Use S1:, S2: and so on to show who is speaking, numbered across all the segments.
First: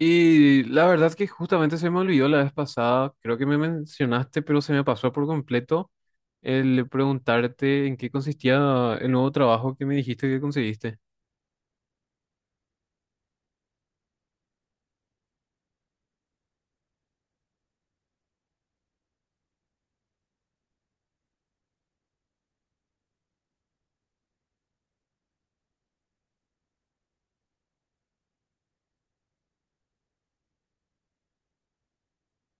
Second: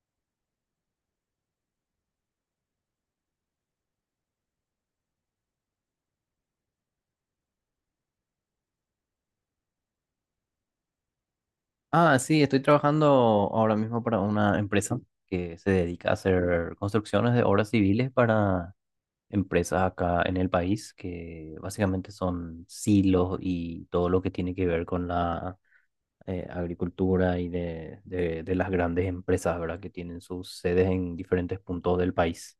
S1: Y la verdad que justamente se me olvidó la vez pasada, creo que me mencionaste, pero se me pasó por completo el preguntarte en qué consistía el nuevo trabajo que me dijiste que conseguiste.
S2: Ah, sí, estoy trabajando ahora mismo para una empresa que se dedica a hacer construcciones de obras civiles para empresas acá en el país, que básicamente son silos y todo lo que tiene que ver con la agricultura y de las grandes empresas, ¿verdad? Que tienen sus sedes en diferentes puntos del país.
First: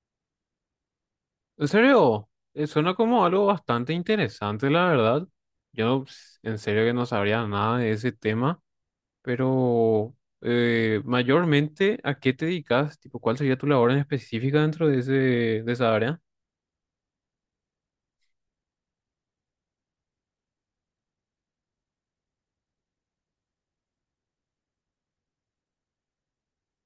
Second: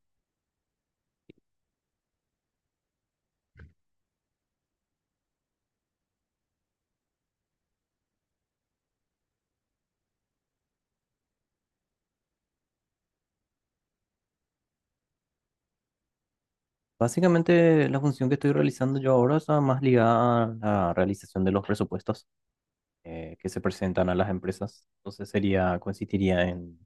S1: En serio, suena como algo bastante interesante, la verdad. Yo ps, en serio que no sabría nada de ese tema, pero mayormente, ¿a qué te dedicas? Tipo, ¿cuál sería tu labor en específica dentro de esa área?
S2: Básicamente la función que estoy realizando yo ahora está más ligada a la realización de los presupuestos que se presentan a las empresas. Entonces sería, consistiría en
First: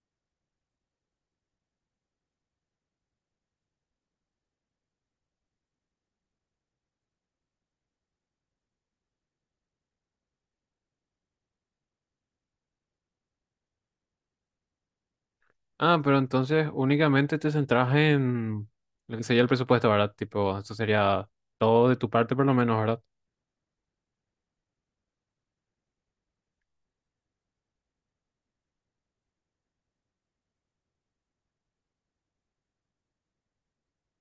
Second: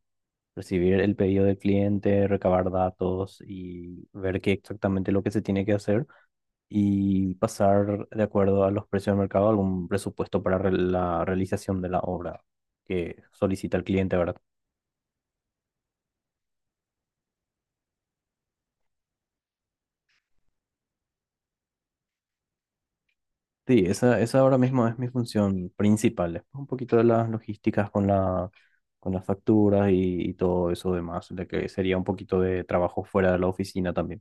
S2: recibir el pedido del cliente, recabar datos y ver qué exactamente lo que se tiene que hacer y pasar de acuerdo a los precios del mercado algún presupuesto para la realización de la obra que solicita el cliente, ¿verdad?
S1: Ah, pero entonces únicamente te centras en lo que sería el presupuesto, ¿verdad? Tipo, eso sería todo de tu parte por lo menos, ¿verdad?
S2: Sí, esa ahora mismo es mi función principal. Después un poquito de las logísticas con con las facturas y todo eso demás, de que sería un poquito de trabajo fuera de la oficina también.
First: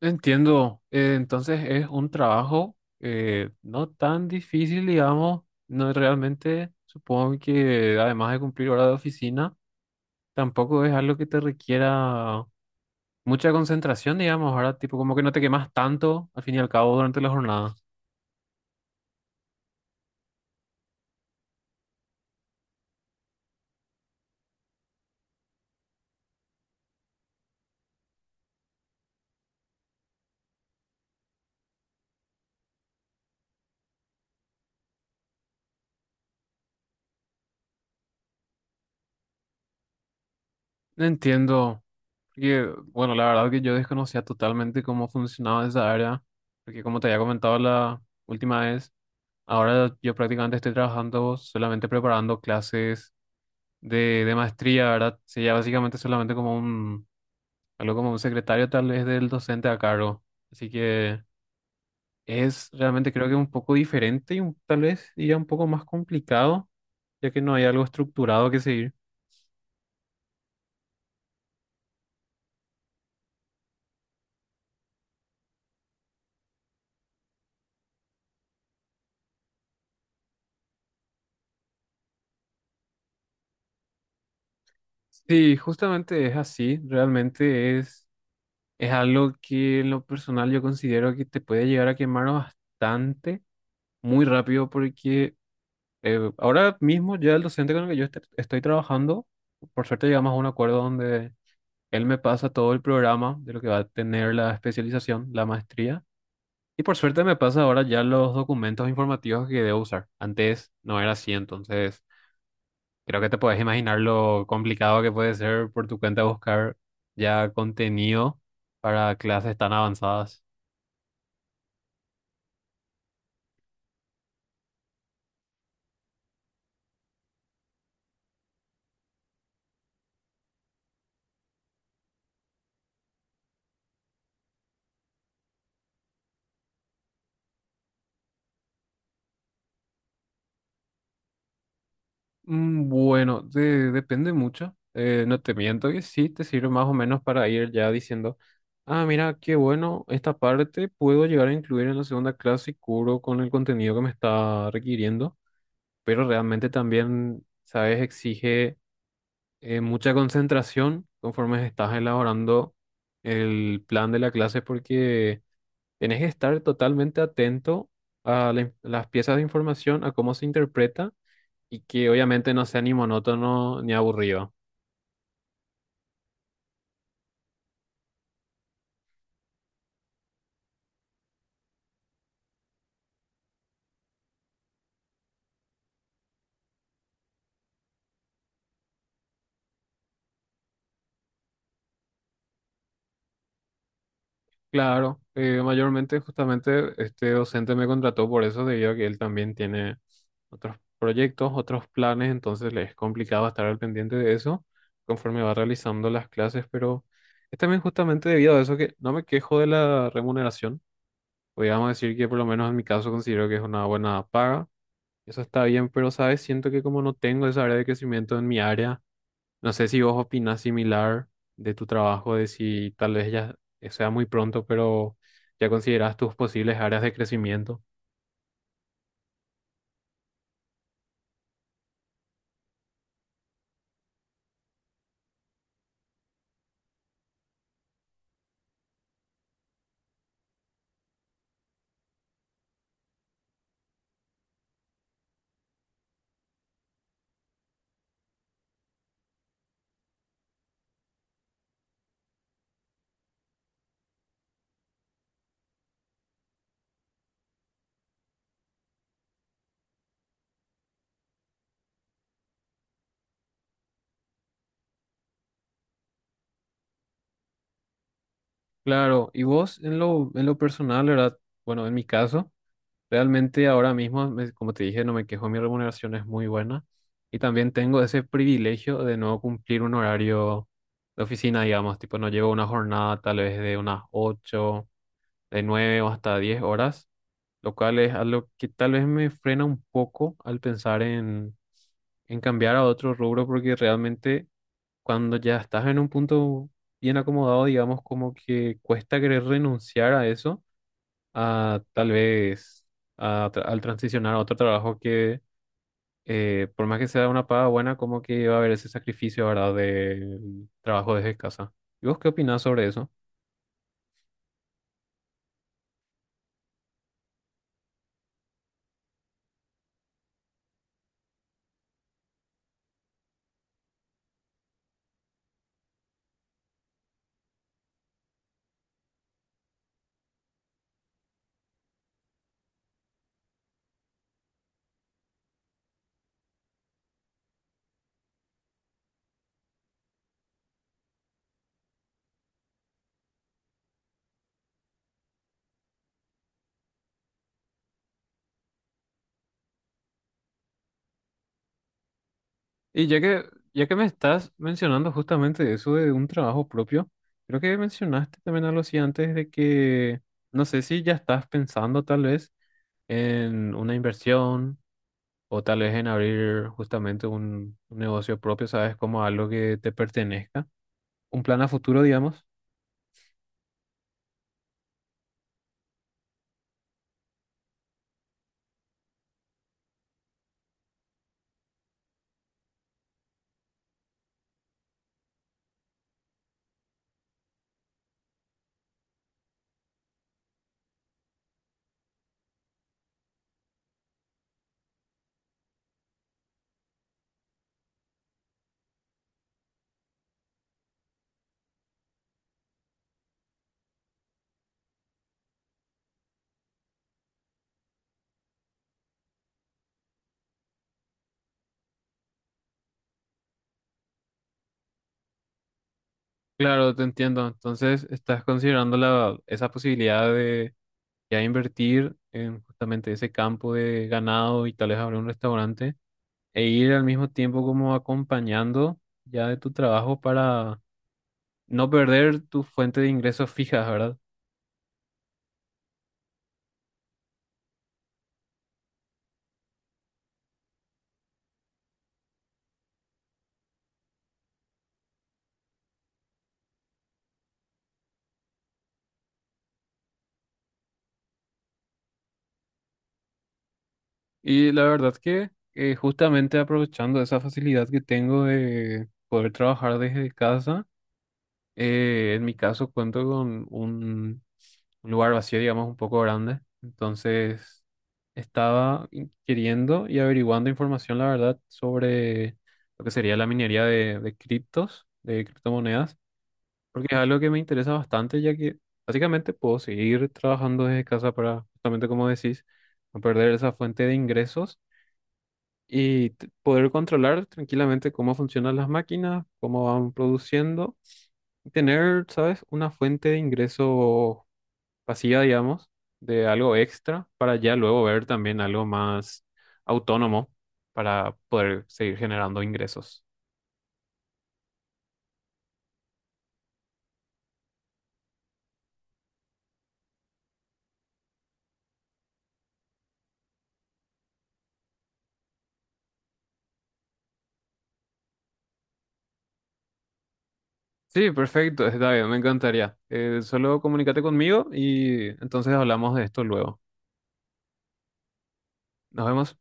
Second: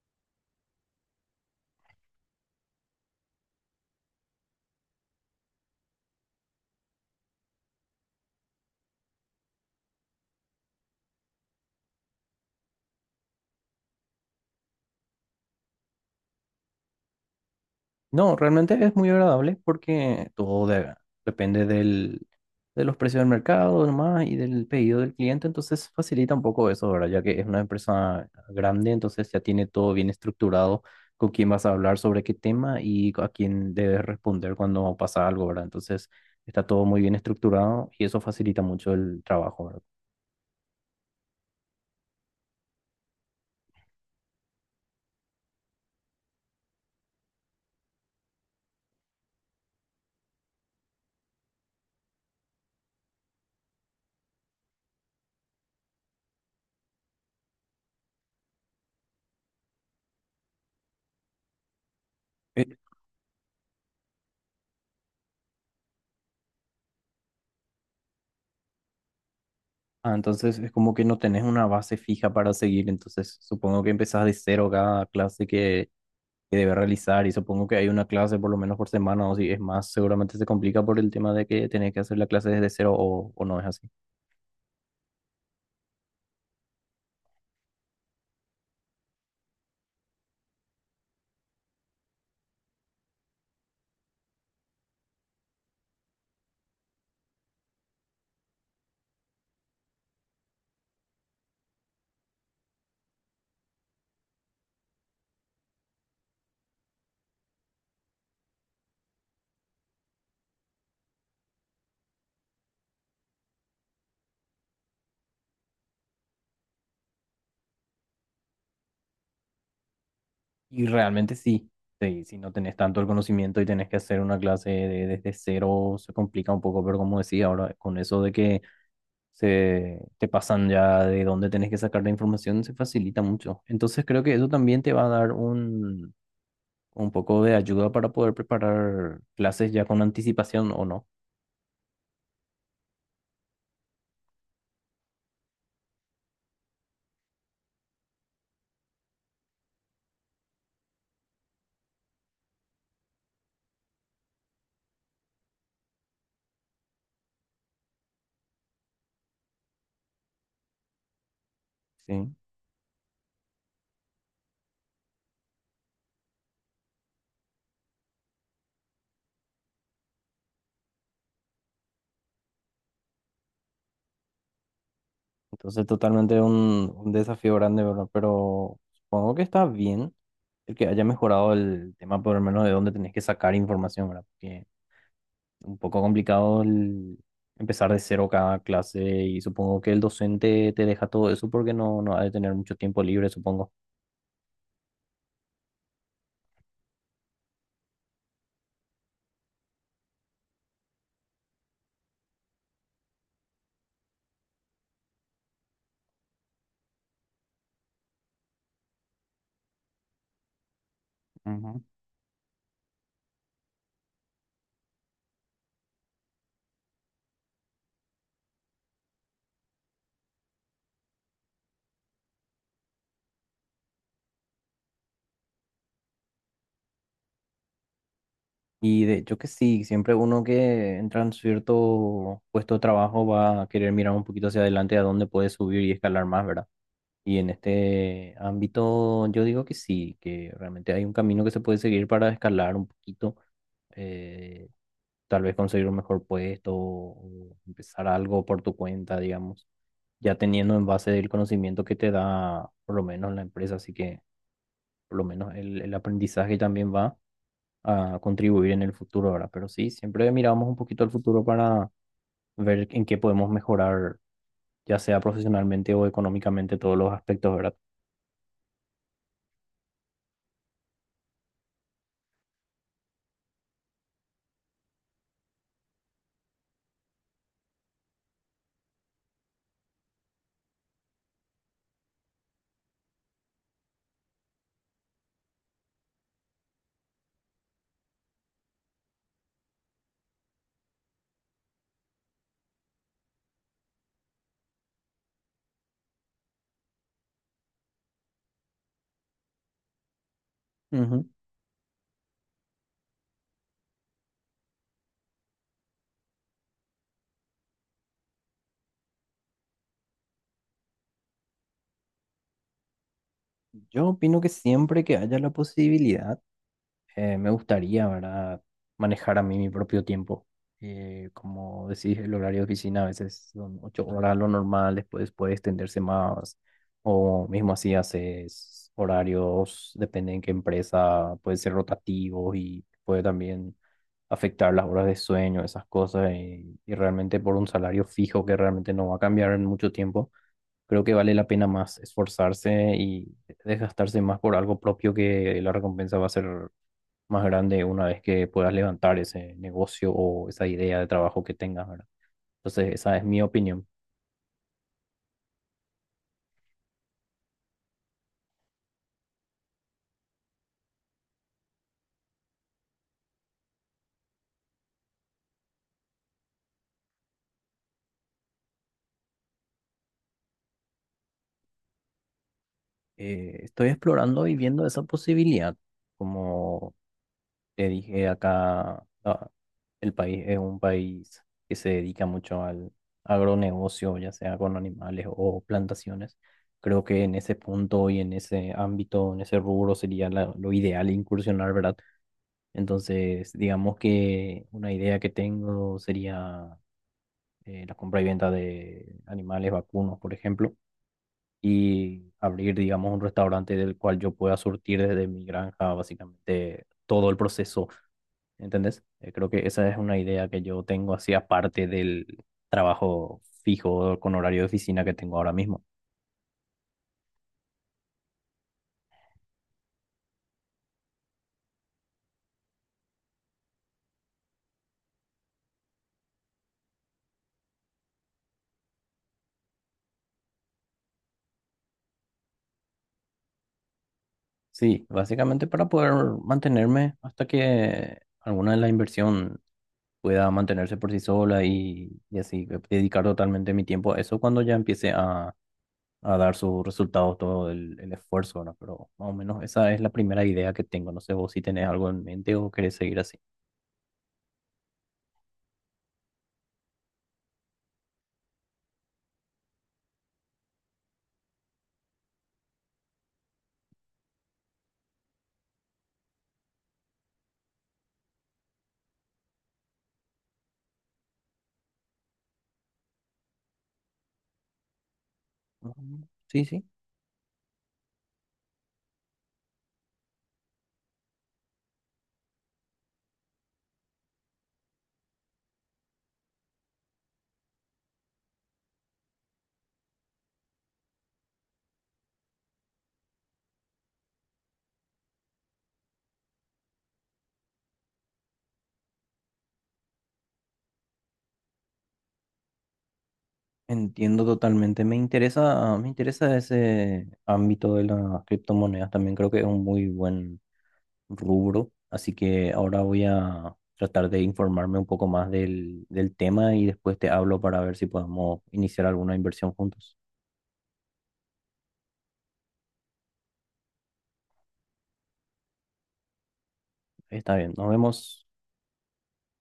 S1: Entiendo. Entonces es un trabajo no tan difícil, digamos. No es realmente, supongo que además de cumplir hora de oficina, tampoco es algo que te requiera mucha concentración, digamos, ¿verdad? Tipo, como que no te quemas tanto al fin y al cabo durante la jornada.
S2: No, realmente es muy agradable porque todo depende de los precios del mercado nomás y del pedido del cliente, entonces facilita un poco eso, ¿verdad? Ya que es una empresa grande, entonces ya tiene todo bien estructurado con quién vas a hablar sobre qué tema y a quién debes responder cuando pasa algo, ¿verdad? Entonces está todo muy bien estructurado y eso facilita mucho el trabajo, ¿verdad?
S1: Entiendo. Porque, bueno, la verdad que yo desconocía totalmente cómo funcionaba esa área, porque como te había comentado la última vez, ahora yo prácticamente estoy trabajando solamente preparando clases de maestría, ¿verdad? Sería básicamente solamente como un, algo como un secretario tal vez del docente a cargo. Así que
S2: Eh,
S1: es realmente creo que un poco diferente y tal vez ya un poco más complicado, ya que no hay algo estructurado que seguir.
S2: entonces es como que no tenés una base fija para seguir, entonces supongo que empezás de cero cada clase que debe realizar y supongo que hay una clase por lo menos por semana o si es más, seguramente se complica por el tema de que tenés que hacer la clase desde cero o no es así.
S1: Sí, justamente es así, realmente es... Es algo que en lo personal yo considero que te puede llegar a quemar bastante, muy rápido, porque ahora mismo ya el docente con el que estoy trabajando, por suerte llegamos a un acuerdo donde él me pasa todo el programa de lo que va a tener la especialización, la maestría, y por suerte me pasa ahora ya los documentos informativos que debo usar. Antes no era así, entonces creo que te puedes imaginar lo complicado que puede ser por tu cuenta buscar ya contenido para clases tan avanzadas.
S2: Y realmente sí, sí, si no tenés tanto el conocimiento y tenés que hacer una clase desde cero se complica un poco, pero como decía ahora, con eso de que se te pasan ya de dónde tenés que sacar la información se facilita mucho. Entonces creo que eso también te va a dar un poco de ayuda para poder preparar clases ya con anticipación o no.
S1: Bueno, depende mucho. No te miento que sí, te sirve más o menos para ir ya diciendo, ah, mira, qué bueno, esta parte puedo llegar a incluir en la segunda clase y cubro con el contenido que me está requiriendo, pero realmente también, sabes, exige mucha concentración conforme estás
S2: Sí.
S1: elaborando el plan de la clase porque tenés que estar totalmente atento a las piezas de información, a cómo se interpreta y que obviamente no sea ni monótono ni aburrido.
S2: Entonces, totalmente un desafío grande, ¿verdad? Pero supongo que está bien el que haya mejorado el tema, por lo menos de dónde tenés que sacar información, ¿verdad? Porque un poco complicado el empezar de cero cada clase y supongo que el docente te deja todo eso porque no, no ha de tener mucho tiempo libre, supongo.
S1: Claro, mayormente justamente este docente me contrató por eso, debido a que él también tiene otros proyectos, otros planes, entonces le es complicado estar al pendiente de eso conforme va realizando las clases, pero es también justamente debido a eso que no me quejo de la remuneración.
S2: Ujú.
S1: Podríamos decir que por lo menos en mi caso considero que es una buena paga. Eso está bien, pero sabes, siento que como no tengo esa área de crecimiento en mi área, no sé si vos opinás similar de tu trabajo, de si tal vez ya sea muy pronto, pero ya considerás tus posibles áreas de crecimiento.
S2: Y de hecho que sí, siempre uno que entra en cierto puesto de trabajo va a querer mirar un poquito hacia adelante a dónde puede subir y escalar más, ¿verdad? Y en este ámbito yo digo que sí, que realmente hay un camino que se puede seguir para escalar un poquito, eh, tal vez conseguir un mejor puesto o empezar algo por tu cuenta, digamos, ya teniendo en base el conocimiento que te da por lo menos la empresa, así que por lo menos el aprendizaje también va a contribuir en el futuro ahora. Pero sí, siempre miramos un poquito al futuro para ver en qué podemos mejorar, ya sea profesionalmente o económicamente, todos los aspectos, ¿verdad?
S1: Claro, y vos en lo personal, ¿verdad? Bueno, en mi caso, realmente ahora mismo, como te dije, no me quejo, mi remuneración es muy buena y también tengo ese privilegio de no cumplir un horario de oficina, digamos, tipo no llevo una jornada tal vez de unas 8 de 9 o hasta 10 horas, lo cual es algo que tal vez me frena un poco al pensar en cambiar a otro rubro, porque realmente cuando ya estás en un punto bien acomodado, digamos, como que cuesta querer renunciar a eso,
S2: Ujú.
S1: a tal vez al transicionar a otro trabajo que, por más que sea una paga buena, como que va a haber ese sacrificio, ¿verdad?, del trabajo desde casa. ¿Y vos qué opinás sobre eso?
S2: Yo opino que siempre que haya la posibilidad, me gustaría, ¿verdad? Manejar a mí mi propio tiempo. Como decís, el horario de oficina a veces son 8 horas lo normal, después puede extenderse más. O mismo así haces horarios, depende en qué empresa, puede ser rotativos y puede también afectar las horas de sueño, esas cosas. Y realmente por un salario fijo que realmente no va a cambiar en mucho tiempo, creo que vale la pena más esforzarse y desgastarse más por algo propio que la recompensa va a ser más grande una vez que puedas levantar ese negocio o esa idea de trabajo que tengas, ¿verdad? Entonces,
S1: Y
S2: esa
S1: ya
S2: es mi
S1: que,
S2: opinión.
S1: ya que me estás mencionando justamente eso de un trabajo propio, creo que mencionaste también algo así antes de que, no sé si ya estás pensando tal vez en una inversión o tal vez en abrir justamente un negocio propio, ¿sabes? Como algo que te pertenezca, un plan a futuro, digamos.
S2: Estoy explorando y viendo esa posibilidad, como te dije acá. El país es un país que se dedica mucho al agronegocio, ya sea con animales o plantaciones. Creo que en ese punto y en ese ámbito, en ese rubro sería lo ideal incursionar, ¿verdad? Entonces, digamos que una idea que tengo sería la compra y venta de animales vacunos, por ejemplo, y abrir, digamos, un restaurante del cual yo pueda surtir desde mi granja, básicamente, todo el proceso. ¿Entendés? Creo que esa es una idea que yo tengo así aparte del trabajo fijo con horario de oficina que tengo ahora mismo.
S1: Claro, te entiendo. Entonces, estás considerando esa posibilidad de ya invertir en justamente ese campo de ganado y tal vez abrir un restaurante, e ir al mismo tiempo como acompañando ya de tu trabajo para no perder tu fuente de ingresos fijas, ¿verdad?
S2: Sí, básicamente para poder mantenerme hasta que alguna de la inversión pueda mantenerse por sí sola y así dedicar totalmente mi tiempo a eso cuando ya empiece a dar sus resultados todo el esfuerzo, ¿no? Pero más o menos esa es la primera idea que tengo. No sé vos si tenés algo en mente o querés seguir así.
S1: Y la verdad que justamente aprovechando esa facilidad que tengo de poder trabajar desde casa, en mi caso cuento con un lugar vacío, digamos, un poco grande, entonces estaba queriendo y averiguando información, la verdad, sobre lo que sería la minería de criptos, de criptomonedas.
S2: Ujú. Sí, sí.
S1: Porque es algo que me interesa bastante, ya que básicamente puedo seguir trabajando desde casa para, justamente como decís, no perder esa fuente de ingresos y poder controlar tranquilamente cómo funcionan las máquinas, cómo van produciendo, y tener, ¿sabes?, una fuente de ingreso pasiva, digamos, de algo extra para ya luego ver también algo más autónomo para poder seguir generando ingresos.
S2: Entiendo totalmente. Me interesa ese ámbito de las criptomonedas. También creo que es un muy buen rubro. Así que ahora voy a tratar de informarme un poco más del tema y después te hablo para ver si podemos iniciar alguna inversión juntos.
S1: Sí, perfecto, está bien, me encantaría. Solo comunícate conmigo y entonces hablamos de esto luego.
S2: Está bien, nos vemos.
S1: Nos vemos.